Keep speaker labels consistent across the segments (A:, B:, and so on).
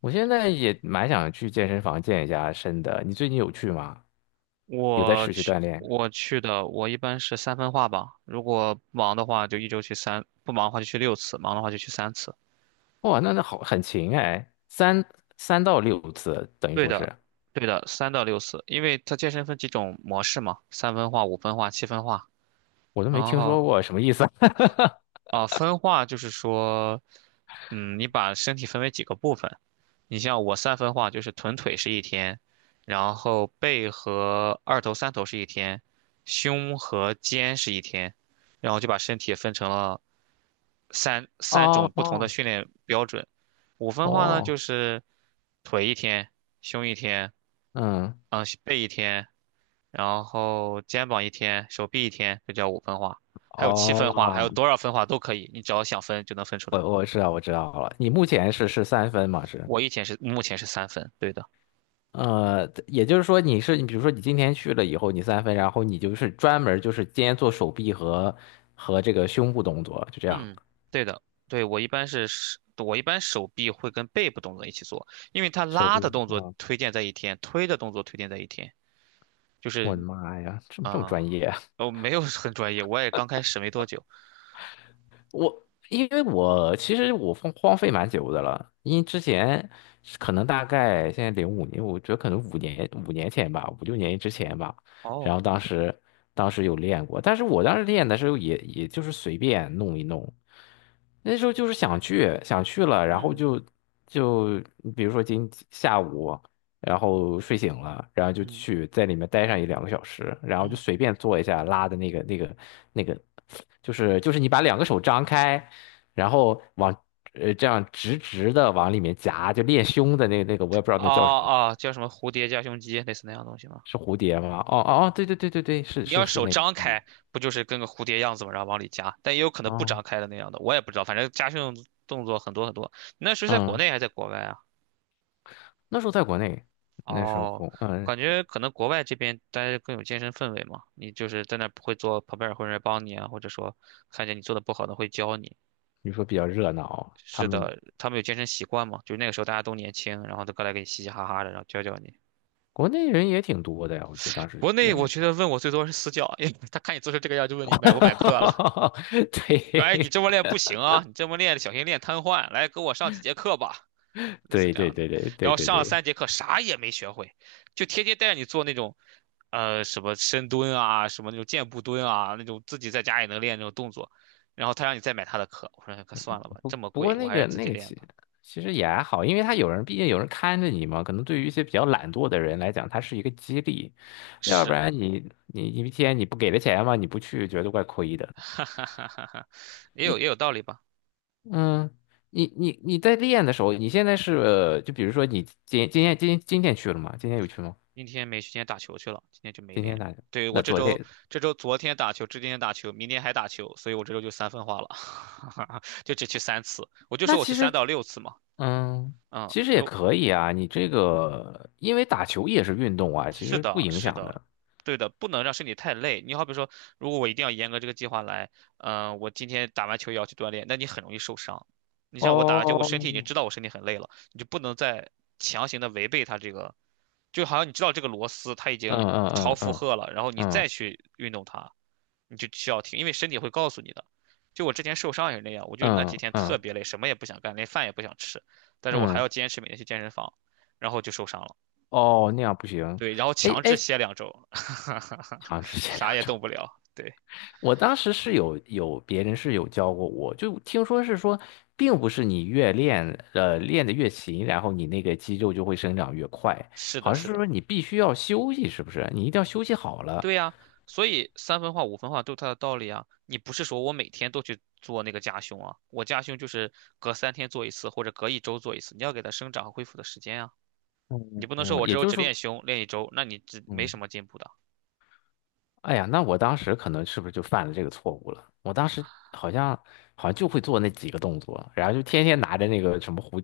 A: 我现在也蛮想去健身房健一下身的。你最近有去吗？有在
B: 我
A: 持续
B: 去，
A: 锻炼？
B: 我去的，我一般是三分化吧。如果忙的话，就一周去三；不忙的话就去六次，忙的话就去三次。
A: 哇，那好，很勤哎，三到六次，等于
B: 对
A: 说是，
B: 的，对的，三到六次，因为它健身分几种模式嘛，三分化、五分化、七分化。
A: 我都没
B: 然
A: 听
B: 后
A: 说过，什么意思？
B: 分化就是说，你把身体分为几个部分。你像我三分化就是臀腿是一天，然后背和二头、三头是一天，胸和肩是一天，然后就把身体分成了。三 三种
A: 哦
B: 不同的
A: 哦。
B: 训练标准。五分化呢，
A: 哦，
B: 就是腿一天，胸一天，
A: 嗯。
B: 背一天，然后肩膀一天，手臂一天，这叫五分化。还有七分化，还有
A: 哦，
B: 多少分化都可以，你只要想分就能分出
A: 我
B: 来。
A: 我知道我知道了。你目前是三分嘛？是。
B: 我以前是目前是三分，对的，
A: 也就是说你，比如说你今天去了以后，你三分，然后你就是专门就是今天做手臂和这个胸部动作，就这样。
B: 嗯，对的，对，我一般手臂会跟背部动作一起做，因为它
A: 手
B: 拉的
A: 臂，
B: 动作
A: 啊。
B: 推荐在一天，推的动作推荐在一天，就
A: 我的
B: 是
A: 妈呀，这么
B: 啊，
A: 这么专业啊，
B: 我没有很专业，我也刚开始没多久。
A: 因为我其实荒废蛮久的了，因为之前是可能大概现在零五年，我觉得可能五年前吧，5、6年之前吧。然
B: 哦，
A: 后当时有练过，但是我当时练的时候也就是随便弄一弄，那时候就是想去了，然后
B: 嗯
A: 就比如说今下午，然后睡醒了，然后就
B: 嗯
A: 去在里面待上一两个小时，然后就
B: 嗯，
A: 随便做一下拉的那个，就是你把两个手张开。然后这样直直的往里面夹，就练胸的那个，我也不知道那
B: 啊
A: 叫什么，
B: 啊，叫什么蝴蝶夹胸肌，类似那样的东西吗？
A: 是蝴蝶吗？哦哦哦，对对对对对，是
B: 你
A: 是
B: 要
A: 是
B: 手
A: 那个，
B: 张
A: 嗯。
B: 开，不就是跟个蝴蝶样子嘛，然后往里夹？但也有可能不
A: 哦。
B: 张开的那样的，我也不知道。反正夹胸动作很多很多。那时候在国
A: 嗯，
B: 内还是在国外啊？
A: 那时候在国内，那时候
B: 哦，
A: 红，嗯，
B: 感觉可能国外这边大家更有健身氛围嘛。你就是在那儿不会做，旁边儿会有人帮你啊，或者说看见你做的不好的会教你。
A: 你说比较热闹，他
B: 是
A: 们
B: 的，他们有健身习惯嘛？就是那个时候大家都年轻，然后都过来给你嘻嘻哈哈的，然后教教你。
A: 国内人也挺多的呀，我觉得当时
B: 国
A: 也
B: 内我
A: 热
B: 觉得
A: 闹，
B: 问我最多是私教，哎，他看你做成这个样就问你买不买课了，说哎你
A: 对
B: 这么练不行啊，你这么练小心练瘫痪，来跟我上几节课吧，类似
A: 对
B: 这
A: 对
B: 样的。
A: 对对
B: 然
A: 对对
B: 后
A: 对
B: 上了
A: 对，
B: 三节课啥也没学会，就天天带着你做那种，什么深蹲啊，什么那种箭步蹲啊，那种自己在家也能练那种动作，然后他让你再买他的课，我说哎可算了吧，
A: 不
B: 这么
A: 不
B: 贵，
A: 过
B: 我
A: 那
B: 还是
A: 个
B: 自
A: 那
B: 己
A: 个
B: 练
A: 其
B: 吧。
A: 其实也还好，因为他有人，毕竟有人看着你嘛。可能对于一些比较懒惰的人来讲，它是一个激励，要不
B: 是，
A: 然你一天你不给他钱嘛，你不去觉得怪亏 的。
B: 哈哈哈哈哈，也有
A: 你
B: 也有道理吧。
A: 嗯，你在练的时候，你现在是就比如说你今天去了吗？今天有去吗？
B: 今天没时间打球去了，今天就没
A: 今天，
B: 练。
A: 那
B: 对，我
A: 那
B: 这
A: 昨
B: 周
A: 天，
B: 这周昨天打球，今天打球，明天还打球，所以我这周就三分化了，就只去三次。我就
A: 那
B: 说我去
A: 其
B: 三
A: 实，
B: 到六次嘛，
A: 嗯。
B: 嗯，
A: 其实也
B: 如
A: 可以啊，你这个因为打球也是运动啊，其
B: 是
A: 实不
B: 的，
A: 影
B: 是
A: 响
B: 的，
A: 的。
B: 对的，不能让身体太累。你好比说，如果我一定要严格这个计划来，我今天打完球也要去锻炼，那你很容易受伤。你像我打完球，
A: 哦，
B: 我身体已经知道我身体很累了，你就不能再强行的违背它这个，就好像你知道这个螺丝它已
A: 嗯
B: 经超
A: 嗯嗯
B: 负
A: 嗯
B: 荷了，然后你
A: 嗯
B: 再去运动它，你就需要停，因为身体会告诉你的。就我之前受伤也是那样，我就那几
A: 嗯
B: 天特
A: 嗯
B: 别累，什么也不想干，连饭也不想吃，但是我还
A: 嗯。
B: 要坚持每天去健身房，然后就受伤了。
A: 哦，那样不行。
B: 对，然后
A: 哎
B: 强制
A: 哎，
B: 歇2周，
A: 好 像是前
B: 啥
A: 两
B: 也动
A: 种。
B: 不了。对，
A: 我当时是有别人是有教过我，就听说是说，并不是你越练练得越勤，然后你那个肌肉就会生长越快，
B: 是的，
A: 好像
B: 是
A: 是说
B: 的，
A: 你必须要休息，是不是？你一定要休息好了。
B: 对呀，所以三分化、五分化都有它的道理啊。你不是说我每天都去做那个夹胸啊，我夹胸就是隔三天做一次，或者隔一周做一次，你要给它生长和恢复的时间啊。你
A: 嗯
B: 不能
A: 嗯，
B: 说我这
A: 也
B: 周
A: 就是
B: 只
A: 说，
B: 练胸练一周，那你只没
A: 嗯。
B: 什么进步的
A: 哎呀，那我当时可能是不是就犯了这个错误了？我当时好像好像就会做那几个动作，然后就天天拿着那个什么蝴，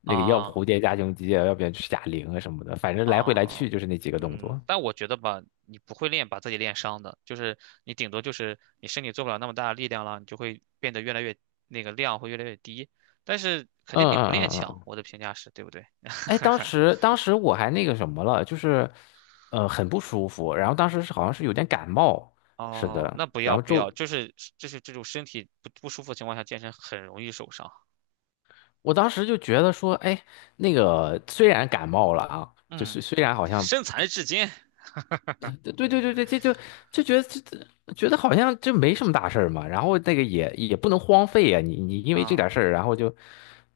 A: 那个要不
B: 啊。
A: 蝴蝶加胸肌啊，要不然就是哑铃啊什么的，反正来回来
B: 啊，
A: 去就是那几个动作。
B: 但我觉得吧，你不会练，把自己练伤的，就是你顶多就是你身体做不了那么大的力量了，你就会变得越来越那个量会越来越低，但是肯
A: 嗯
B: 定比
A: 嗯
B: 不练
A: 嗯嗯，
B: 强，
A: 嗯。
B: 我的评价是，对不对？
A: 哎，当时我还那个什么了，就是很不舒服，然后当时是好像是有点感冒，是
B: 哦，
A: 的，
B: 那不
A: 然
B: 要
A: 后
B: 不要，
A: 就
B: 就是这种身体不舒服的情况下健身很容易受伤，
A: 我当时就觉得说，哎，那个虽然感冒了啊，就
B: 嗯，
A: 是虽然好像
B: 身残志坚
A: 对对对对，这就觉得这觉得好像这没什么大事儿嘛，然后那个也不能荒废呀、你因为这
B: 啊，
A: 点事儿，然后就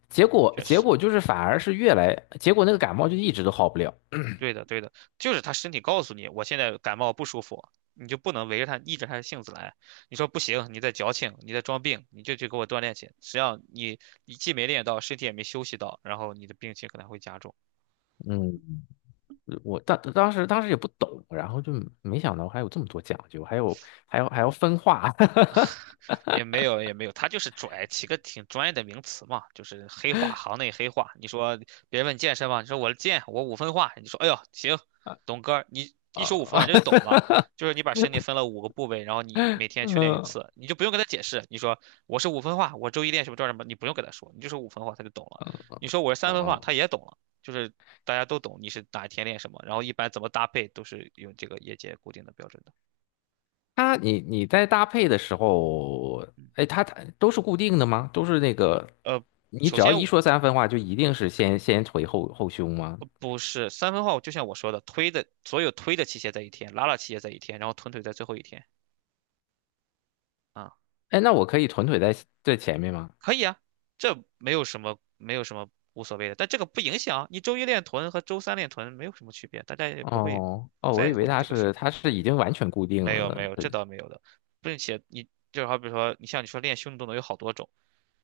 A: 结果
B: 确
A: 结
B: 实。
A: 果就是反而是越来结果那个感冒就一直都好不了。
B: 对的，对的，就是他身体告诉你，我现在感冒不舒服，你就不能围着他逆着他的性子来。你说不行，你在矫情，你在装病，你就去给我锻炼去。实际上你既没练到，身体也没休息到，然后你的病情可能会加重。
A: 嗯，我当时也不懂，然后就没想到还有这么多讲究，还有还要分化，
B: 也没有也没有，他就是拽起个挺专业的名词嘛，就是黑话，行内黑话。你说别人问你健身吗？你说我健，我五分化。你说哎呦行，董哥，你一说五分化
A: 啊，
B: 你就懂了，就是你把身体分了五个部位，然后你每天去练一
A: 嗯
B: 次，你就不用跟他解释。你说我是五分化，我周一练什么做什么，你不用跟他说，你就说五分化他就懂了。你说我是三分化，
A: 嗯。
B: 他也懂了，就是大家都懂你是哪一天练什么，然后一般怎么搭配都是用这个业界固定的标准的。
A: 你在搭配的时候，
B: 嗯，
A: 哎，它都是固定的吗？都是那个，
B: 呃，
A: 你
B: 首
A: 只要
B: 先
A: 一说三分话，就一定是先腿后胸吗？
B: 不是三分号，就像我说的，推的所有推的器械在一天，拉器械在一天，然后臀腿在最后一天啊，
A: 哎，那我可以臀腿在前面吗？
B: 可以啊，这没有什么无所谓的，但这个不影响你周一练臀和周三练臀没有什么区别，大家也不会
A: 哦哦，我
B: 在
A: 以
B: 乎
A: 为
B: 你
A: 它
B: 这个事儿。
A: 是它是已经完全固定
B: 没
A: 了
B: 有
A: 呢。
B: 没有，这
A: 是，
B: 倒没有的，并且你就好比说，你像你说练胸的动作有好多种，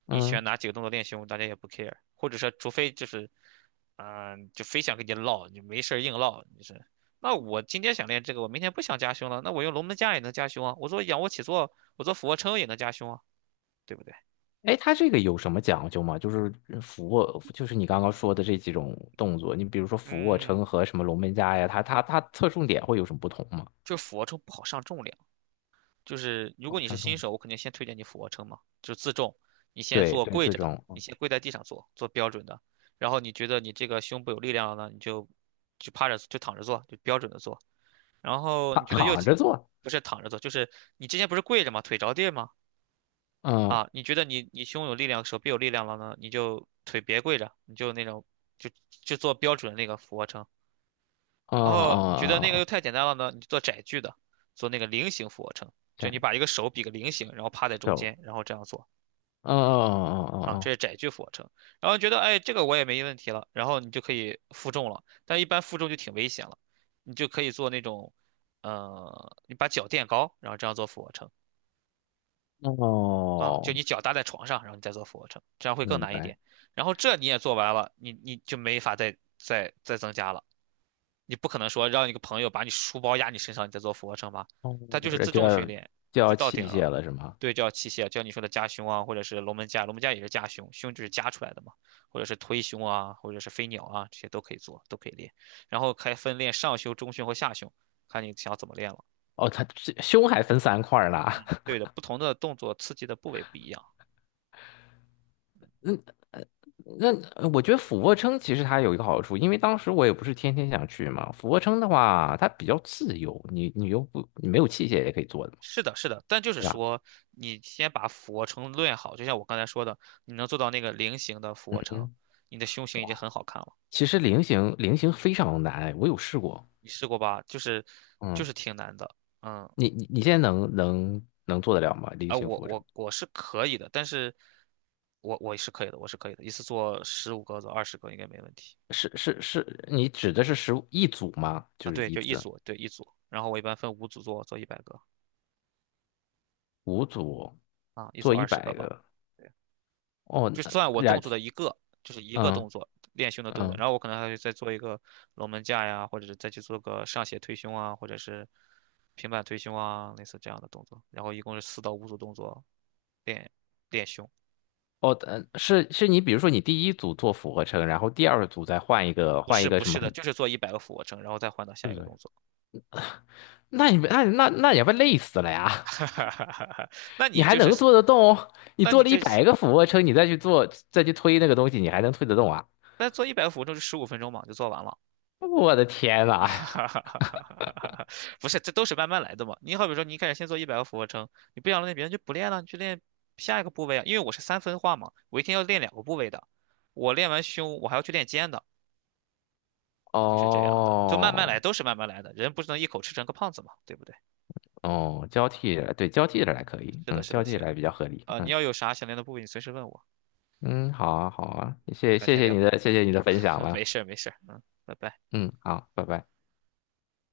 B: 你
A: 嗯，
B: 选哪几个动作练胸，大家也不 care,或者说除非就是，就非想跟你唠，你没事儿硬唠，你是，那我今天想练这个，我明天不想加胸了，那我用龙门架也能加胸啊，我做仰卧起坐，我做俯卧撑也能加胸啊，对不对？
A: 哎，它这个有什么讲究吗？就是俯卧，就是你刚刚说的这几种动作，你比如说俯卧
B: 嗯，
A: 撑和什么龙门架呀，它侧重点会有什么不同吗？
B: 就俯卧撑不好上重量。就是如果
A: 哦，
B: 你是
A: 上重
B: 新手，
A: 点。
B: 我肯定先推荐你俯卧撑嘛，就是自重，你先
A: 对
B: 做
A: 对，
B: 跪
A: 这
B: 着的，
A: 种
B: 你先跪在地上做，做标准的。然后你觉得你这个胸部有力量了呢，你就趴着就躺着做，就标准的做。然后
A: 他
B: 你觉
A: 躺
B: 得又
A: 躺着做，
B: 不是躺着做，就是你之前不是跪着吗？腿着地吗？
A: 嗯。
B: 啊，你觉得你胸有力量，手臂有力量了呢，你就腿别跪着，你就那种就做标准的那个俯卧撑。
A: 哦哦
B: 然后你觉得那个
A: 哦
B: 又
A: 哦，
B: 太简单了呢，你就做窄距的，做那个菱形俯卧撑，就你把
A: 感
B: 一个手比个菱形，然后趴在中
A: 手。
B: 间，然后这样做
A: 哦哦
B: 啊，这
A: 哦
B: 是窄距俯卧撑。然后觉得哎，这个我也没问题了，然后你就可以负重了，但一般负重就挺危险了，你就可以做那种，你把脚垫高，然后这样做俯卧撑
A: 哦哦
B: 啊，就
A: 哦，
B: 你脚搭在床上，然后你再做俯卧撑，这样会更
A: 明
B: 难一
A: 白，
B: 点。然后这你也做完了，你就没法再增加了。你不可能说让一个朋友把你书包压你身上，你再做俯卧撑吧？
A: 哦，
B: 它就是
A: 这
B: 自
A: 就
B: 重训
A: 要
B: 练，
A: 就
B: 你就
A: 要
B: 到顶
A: 器
B: 了。
A: 械了是吗？
B: 对叫器械，叫你说的夹胸啊，或者是龙门架，龙门架也是夹胸，胸就是夹出来的嘛，或者是推胸啊，或者是飞鸟啊，这些都可以做，都可以练。然后还分练上胸、中胸和下胸，看你想怎么练了。
A: 哦，它这胸还分3块儿呢。
B: 嗯，对的，不同的动作刺激的部位不一样。
A: 那我觉得俯卧撑其实它有一个好处，因为当时我也不是天天想去嘛。俯卧撑的话，它比较自由，你你又不你没有器械也可以做的嘛，
B: 是的，是的，但就是
A: 对吧？
B: 说，你先把俯卧撑练好，就像我刚才说的，你能做到那个菱形的俯卧撑，
A: 嗯，
B: 你的胸型已经很好看了。
A: 其实菱形非常难，我有试过。
B: 你试过吧？就是就
A: 嗯，
B: 是挺难的，嗯，
A: 你现在能做得了吗？菱形
B: 我
A: 俯卧撑？
B: 我我是可以的，但是我是可以的，我是可以的，一次做15个做二十个应该没问题
A: 是是是，你指的是15一组吗？就
B: 啊。
A: 是
B: 对，
A: 一
B: 就一
A: 次
B: 组，对一组，然后我一般分五组做，做一百个
A: 5组
B: 啊，一组
A: 做
B: 二
A: 一
B: 十个
A: 百
B: 吧。
A: 个
B: 对，
A: 哦，
B: 就
A: 那
B: 算我动
A: 然
B: 作的一个，就是一个
A: 嗯
B: 动作练胸的动作，
A: 嗯
B: 然后我可能还会再做一个龙门架呀，或者是再去做个上斜推胸啊，或者是平板推胸啊，类似这样的动作。然后一共是四到五组动作练练胸。
A: 哦，是是你比如说你第一组做俯卧撑，然后第二组再换一个
B: 不
A: 换一
B: 是
A: 个
B: 不
A: 什
B: 是
A: 么，
B: 的，就是做一百个俯卧撑，然后再换到下
A: 对
B: 一
A: 不
B: 个
A: 对？
B: 动作。
A: 那你们那那那也不累死了呀？
B: 那
A: 你
B: 你
A: 还
B: 就是，
A: 能做得动哦？你
B: 那
A: 做
B: 你
A: 了一
B: 这
A: 百个俯卧撑，你再去推那个东西，你还能推得动啊？
B: 那做一百个俯卧撑就15分钟嘛，就做完了。
A: 我的天呐！
B: 不是，这都是慢慢来的嘛。你好比说，你一开始先做一百个俯卧撑，你不想练别人就不练了，你去练下一个部位啊。因为我是三分化嘛，我一天要练两个部位的，我练完胸，我还要去练肩的，就是这样的，就慢慢
A: 哦
B: 来，都是慢慢来的。人不是能一口吃成个胖子嘛，对不对？
A: 哦，交替着来，对，交替着来可以，
B: 是的，
A: 嗯，
B: 是
A: 交
B: 的，
A: 替
B: 行，
A: 着来比较合理，
B: 你
A: 嗯。
B: 要有啥想练的部位，你随时问我。
A: 嗯，好啊，好
B: 嗯，
A: 啊，
B: 那
A: 谢
B: 改
A: 谢
B: 天
A: 谢你
B: 聊。
A: 的，谢
B: 嗯。
A: 谢你的分享
B: 没
A: 了。
B: 事儿没事儿嗯，拜拜。
A: 嗯，好，拜拜。